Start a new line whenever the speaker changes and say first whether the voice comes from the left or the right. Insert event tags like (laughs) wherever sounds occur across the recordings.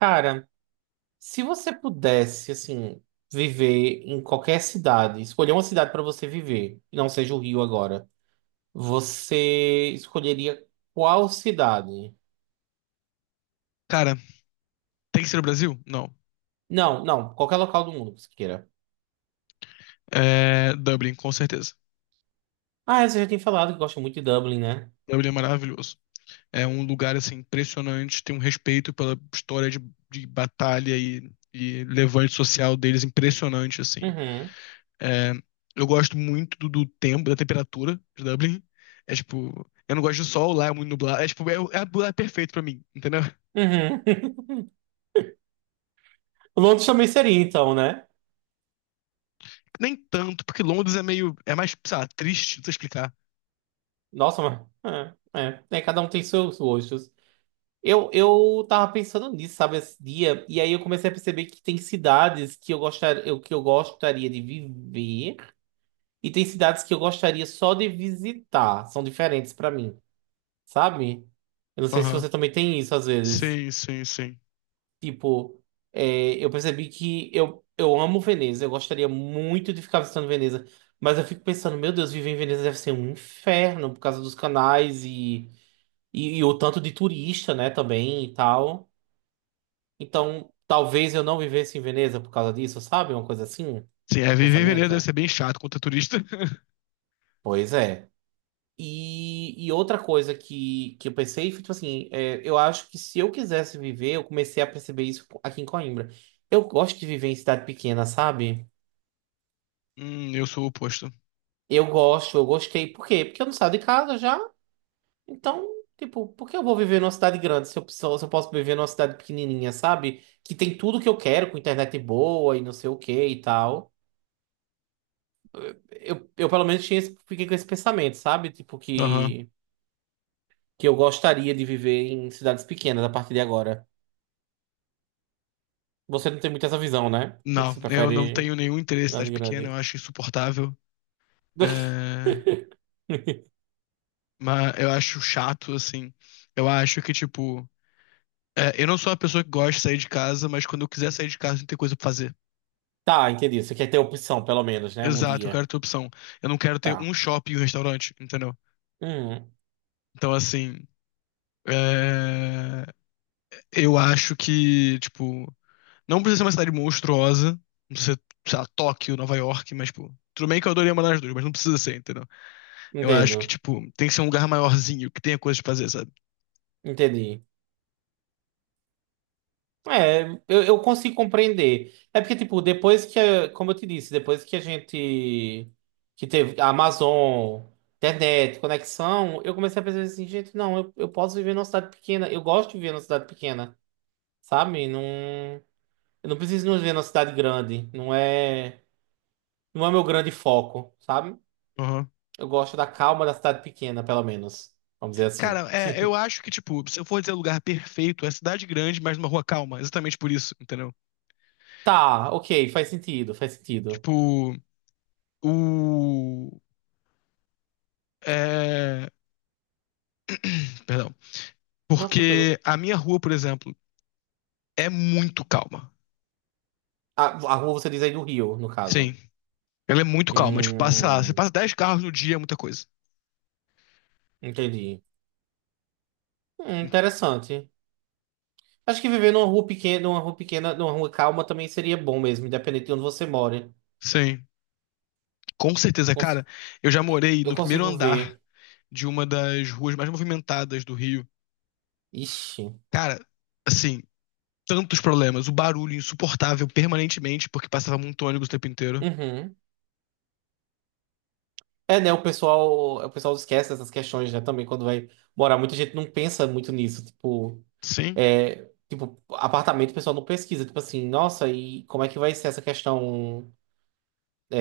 right: Cara, se você pudesse, assim, viver em qualquer cidade, escolher uma cidade para você viver, que não seja o Rio agora, você escolheria qual cidade?
left: Cara, tem que ser o Brasil? Não.
right: Não, não, qualquer local do mundo que você queira.
left: É Dublin, com certeza.
right: Ah, você já tem falado que gosta muito de Dublin, né?
left: Dublin é maravilhoso. É um lugar assim impressionante, tem um respeito pela história de batalha e levante social deles impressionante assim.
right: Uhum,
left: É, eu gosto muito do tempo, da temperatura de Dublin. É tipo, eu não gosto de sol, lá é muito nublado. É tipo, é perfeito pra mim, entendeu?
right: uhum. (laughs) Londres também seria, então, né?
left: Nem tanto, porque Londres é meio, é mais, sei lá, triste, não sei explicar.
right: Nossa, mas... É, cada um tem seus gostos. Eu tava pensando nisso, sabe, esse dia, e aí eu comecei a perceber que tem cidades que eu gostaria de viver e tem cidades que eu gostaria só de visitar. São diferentes pra mim, sabe? Eu não sei se
left: Aham.
right: você também tem isso às vezes.
left: Sim, sim, sim.
right: Tipo, eu percebi que eu amo Veneza, eu gostaria muito de ficar visitando Veneza, mas eu fico pensando, meu Deus, viver em Veneza deve ser um inferno por causa dos canais e o tanto de turista, né, também e tal. Então, talvez eu não vivesse em Veneza por causa disso, sabe? Uma coisa assim,
left: Sim, é,
right: um
left: viver em Veneza deve
right: pensamento.
left: ser bem chato contra turista. (laughs)
right: Pois é. E outra coisa que eu pensei, foi, tipo assim, eu acho que se eu quisesse viver, eu comecei a perceber isso aqui em Coimbra. Eu gosto de viver em cidade pequena, sabe?
left: Eu sou o oposto.
right: Eu gosto, eu gostei. Por quê? Porque eu não saio de casa já. Então, tipo, por que eu vou viver numa cidade grande se eu posso viver numa cidade pequenininha, sabe? Que tem tudo que eu quero, com internet boa e não sei o que e tal. Eu pelo menos tinha fiquei com esse pensamento, sabe? Tipo,
left: Aham.
right: que eu gostaria de viver em cidades pequenas a partir de agora. Você não tem muito essa visão, né? (laughs)
left: Não,
right: Você
left: eu não
right: prefere
left: tenho nenhum interesse em
right: cidade
left: cidade pequena, eu
right: grande.
left: acho insuportável. É...
right: (laughs)
left: Mas eu acho chato, assim. Eu acho que, tipo, é, eu não sou uma pessoa que gosta de sair de casa, mas quando eu quiser sair de casa, tem que ter coisa pra fazer.
right: Tá, entendi. Você quer ter opção, pelo menos, né? Um
left: Exato, eu
right: dia.
left: quero ter opção. Eu não quero ter um
right: Tá.
left: shopping e um restaurante, entendeu?
right: Hum,
left: Então, assim, é... eu acho que, tipo, não precisa ser uma cidade monstruosa. Não precisa ser, sei lá, Tóquio, Nova York, mas, tipo, tudo bem que eu adoraria morar nas duas, mas não precisa ser, entendeu? Eu acho que,
right: Entendo.
left: tipo, tem que ser um lugar maiorzinho, que tenha coisa pra fazer, sabe?
right: Entendi. É, eu consigo compreender. É porque, tipo, como eu te disse, depois que a gente, que teve a Amazon, internet, conexão, eu comecei a pensar assim, gente, não, eu posso viver numa cidade pequena, eu gosto de viver numa cidade pequena, sabe? Não, eu não preciso não viver numa cidade grande, não é meu grande foco, sabe?
left: Aham.
right: Eu gosto da calma da cidade pequena, pelo menos, vamos dizer assim.
left: Cara,
right: (laughs)
left: é, eu
right: Sim.
left: acho que, tipo, se eu for dizer lugar perfeito, é cidade grande, mas numa rua calma. Exatamente por isso, entendeu?
right: Tá, ok, faz sentido, faz sentido.
left: Tipo. O. É... (clears throat) Perdão.
right: Não, tranquilo.
left: Porque a minha rua, por exemplo, é muito calma.
right: A, a rua você diz aí do Rio, no
left: Sim.
right: caso.
left: Ela é muito calma. Tipo, você
right: Hum,
left: passa 10 carros no dia, é muita coisa.
right: entendi. Interessante. Acho que viver numa rua pequena, numa rua calma também seria bom mesmo, independente de onde você mora.
left: Sim. Com certeza,
right: Cons-
left: cara. Eu já morei no
right: Eu
left: primeiro
right: consigo
left: andar
right: ver.
left: de uma das ruas mais movimentadas do Rio.
right: Ixi.
left: Cara, assim, tantos problemas. O barulho insuportável permanentemente, porque passava muito ônibus o tempo inteiro.
right: Uhum. É, né? O pessoal esquece essas questões, né? Também quando vai morar, muita gente não pensa muito nisso. Tipo,
left: Sim.
right: é, tipo, apartamento, o pessoal não pesquisa. Tipo assim, nossa, e como é que vai ser essa questão,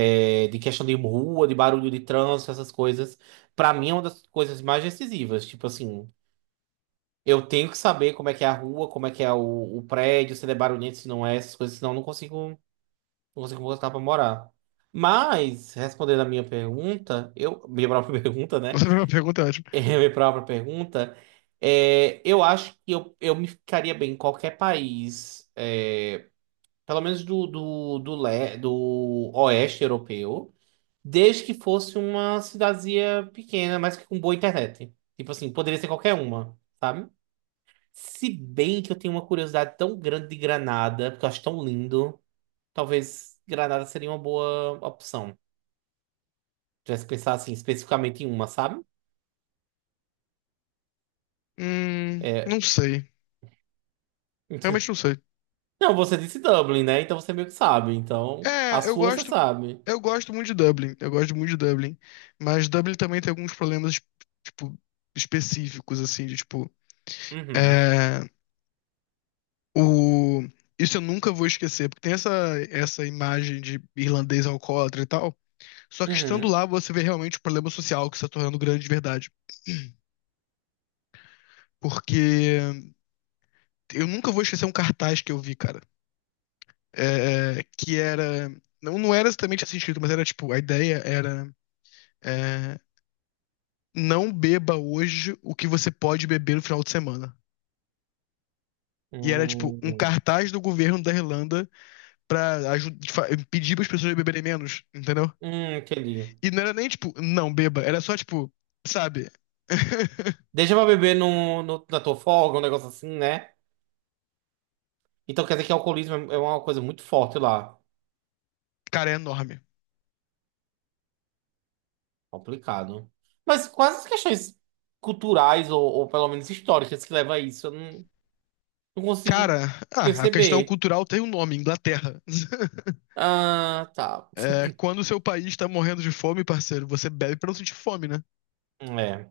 right: de questão de rua, de barulho de trânsito, essas coisas? Pra mim é uma das coisas mais decisivas. Tipo assim. Eu tenho que saber como é que é a rua, como é que é o prédio, se ele é barulhento, se não é, essas coisas, senão eu não consigo voltar pra morar. Mas, respondendo a minha pergunta, minha própria (laughs) pergunta,
left: Essa
right: né?
left: é uma pergunta ótima.
right: É, minha própria pergunta, eu acho que eu me ficaria bem em qualquer país, pelo menos do oeste europeu, desde que fosse uma cidadezinha pequena, mas que com boa internet. Tipo assim, poderia ser qualquer uma, sabe? Se bem que eu tenho uma curiosidade tão grande de Granada, porque eu acho tão lindo, talvez Granada seria uma boa opção. Já se pensar assim, especificamente em uma, sabe?
left: Não
right: É...
left: sei. Realmente
right: (laughs)
left: não sei.
right: Não, você disse Dublin, né? Então você meio que sabe. Então, a
left: É, eu
right: sua você
left: gosto
right: sabe.
left: Eu gosto muito de Dublin, eu gosto muito de Dublin, mas Dublin também tem alguns problemas, tipo, específicos, assim, de tipo,
right: Uhum.
left: é, o... Isso eu nunca vou esquecer, porque tem essa imagem de irlandês alcoólatra e tal, só que estando
right: Uhum.
left: lá você vê realmente o problema social que está tornando grande de verdade. (clears throat) Porque eu nunca vou esquecer um cartaz que eu vi, cara, é, que era... Não, não era exatamente assim escrito, mas era tipo, a ideia era... eh, não beba hoje o que você pode beber no final de semana. E era tipo um
right: Hum,
left: cartaz do governo da Irlanda pra pedir pras pessoas beberem menos, entendeu?
right: aquele.
left: E não era nem tipo, não beba, era só tipo, sabe? (laughs)
right: Deixa pra beber no, na tua folga, um negócio assim, né? Então quer dizer que o alcoolismo é uma coisa muito forte lá.
left: Cara, é enorme.
right: Complicado. Mas quais as questões culturais, ou pelo menos históricas, que levam a isso? Eu não consigo
left: Cara, ah, a questão
right: perceber.
left: cultural tem um nome, Inglaterra. (laughs)
right: Ah, tá.
left: É, quando o seu país tá morrendo de fome, parceiro, você bebe pra não sentir fome, né?
right: É.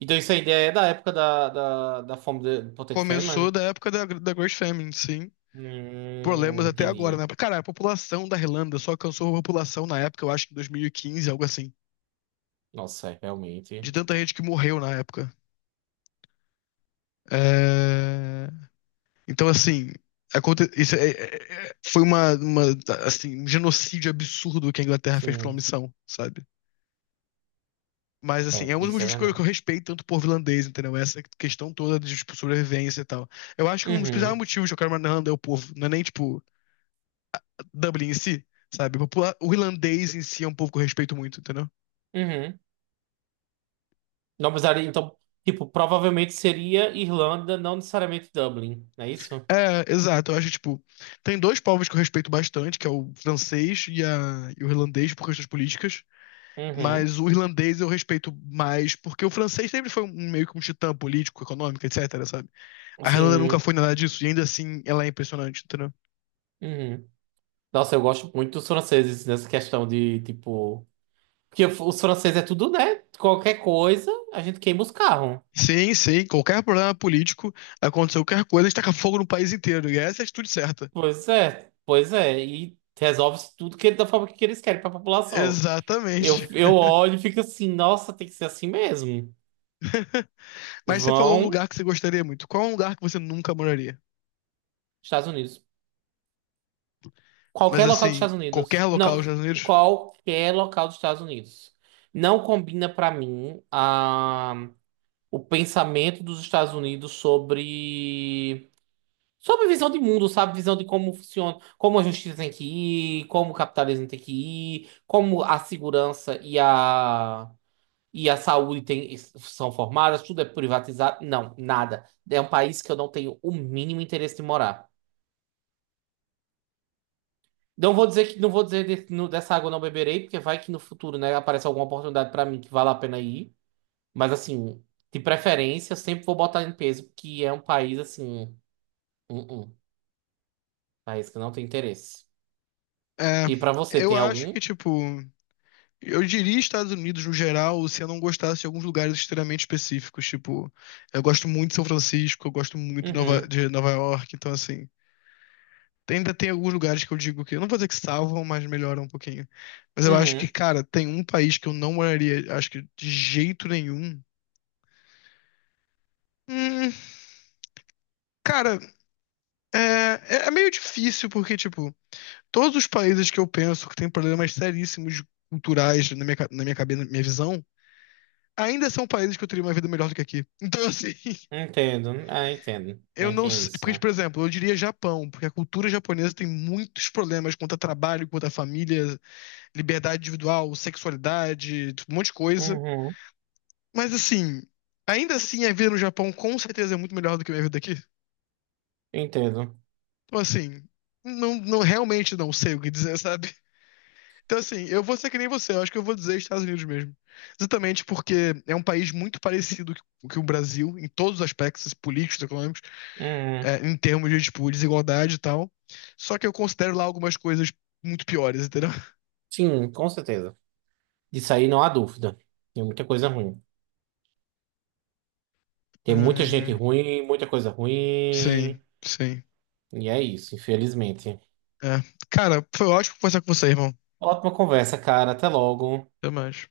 right: Então isso ainda é da época da fome de do Potato
left: Começou
right: Famine?
left: da época da Great Famine, sim. Problemas até agora,
right: Entendi.
left: né? Cara, a população da Irlanda só alcançou a população na época, eu acho que em 2015, algo assim.
right: Nossa, realmente.
left: De tanta gente que morreu na época. É, então, assim, foi assim, um genocídio absurdo que a Inglaterra fez pra uma
right: Sim.
left: missão, sabe? Mas, assim,
right: É,
left: é um dos
right: isso é
left: motivos que
right: verdade.
left: eu respeito tanto o povo irlandês, entendeu? Essa questão toda de tipo, sobrevivência e tal. Eu acho que um dos principais
right: Uhum,
left: motivos que eu quero morar na Irlanda é o povo, não é nem, tipo, Dublin em si, sabe? O irlandês em si é um povo que eu respeito muito, entendeu?
right: uhum. Não precisaria, então, tipo, provavelmente seria Irlanda, não necessariamente Dublin, não é isso?
left: É, exato. Eu acho, tipo, tem dois povos que eu respeito bastante, que é o francês e o irlandês por questões políticas.
right: Uhum.
left: Mas o irlandês eu respeito mais, porque o francês sempre foi meio que um titã político, econômico, etc, sabe? A Irlanda nunca
right: Sim.
left: foi nada disso, e ainda assim ela é impressionante, entendeu?
right: Uhum. Nossa, eu gosto muito dos franceses nessa questão de, tipo. Porque os franceses é tudo, né? Qualquer coisa, a gente queima os carros.
left: Sim, sim, qualquer problema político, aconteceu qualquer coisa, a gente taca fogo no país inteiro, e essa é a atitude certa.
right: Pois é, pois é. E resolve tudo que, da forma que eles querem para a população. Eu,
left: Exatamente.
right: eu olho e fico assim, nossa, tem que ser assim mesmo.
left: (laughs) Mas você falou um
right: Vão,
left: lugar que você gostaria muito. Qual é um lugar que você nunca moraria?
right: Estados Unidos.
left: Mas
right: Qualquer local dos
left: assim,
right: Estados
left: qualquer
right: Unidos.
left: local dos
right: Não,
left: Estados Unidos?
right: qualquer local dos Estados Unidos. Não combina para mim o pensamento dos Estados Unidos sobre. Sobre visão de mundo, sabe? Visão de como funciona, como a justiça tem que ir, como o capitalismo tem que ir, como a segurança e a saúde tem, são formadas, tudo é privatizado. Não, nada. É um país que eu não tenho o mínimo interesse de morar. Não vou dizer que não vou dizer de- no- dessa água eu não beberei, porque vai que no futuro, né, aparece alguma oportunidade pra mim que vale a pena ir. Mas assim, de preferência, eu sempre vou botar em peso, porque é um país assim, um país que eu não tem interesse.
left: É,
right: E pra você,
left: eu
right: tem
left: acho
right: algum?
left: que, tipo, eu diria Estados Unidos no geral, se eu não gostasse de alguns lugares extremamente específicos, tipo, eu gosto muito de São Francisco, eu gosto muito de
right: Uhum,
left: de Nova York, então assim, ainda tem alguns lugares que eu digo que, eu não vou dizer que salvam, mas melhoram um pouquinho. Mas eu acho que,
right: uhum,
left: cara, tem um país que eu não moraria, acho que de jeito nenhum. Hum, cara, é meio difícil, porque, tipo, todos os países que eu penso que tem problemas seríssimos culturais na na minha cabeça, na minha visão, ainda são países que eu teria uma vida melhor do que aqui. Então, assim, (laughs)
right: entendo. Ah, entendo.
left: eu
right: Nem
left: não
right: tem
left: sei.
right: isso,
left: Porque,
right: né?
left: por exemplo, eu diria Japão, porque a cultura japonesa tem muitos problemas quanto a trabalho, quanto a família, liberdade individual, sexualidade, um monte de coisa.
right: Uhum,
left: Mas, assim, ainda assim, a vida no Japão com certeza é muito melhor do que a minha vida aqui.
right: entendo.
left: Então, assim, não realmente não sei o que dizer, (laughs) sabe? Então, assim, eu vou ser que nem você, eu acho que eu vou dizer Estados Unidos mesmo. Exatamente porque é um país muito parecido com o Brasil, em todos os aspectos políticos, econômicos.
right: Uhum.
left: É, em termos de, tipo, desigualdade e tal. Só que eu considero lá algumas coisas muito piores, entendeu?
right: Sim, com certeza. Disso aí não há dúvida. Tem muita coisa ruim.
left: Ai,
right: Tem muita gente
left: ai.
right: ruim, muita coisa
left: Sim,
right: ruim.
left: sim.
right: E é isso, infelizmente.
left: É. Cara, foi ótimo conversar com você, irmão.
right: Ótima conversa, cara. Até logo.
left: Até mais.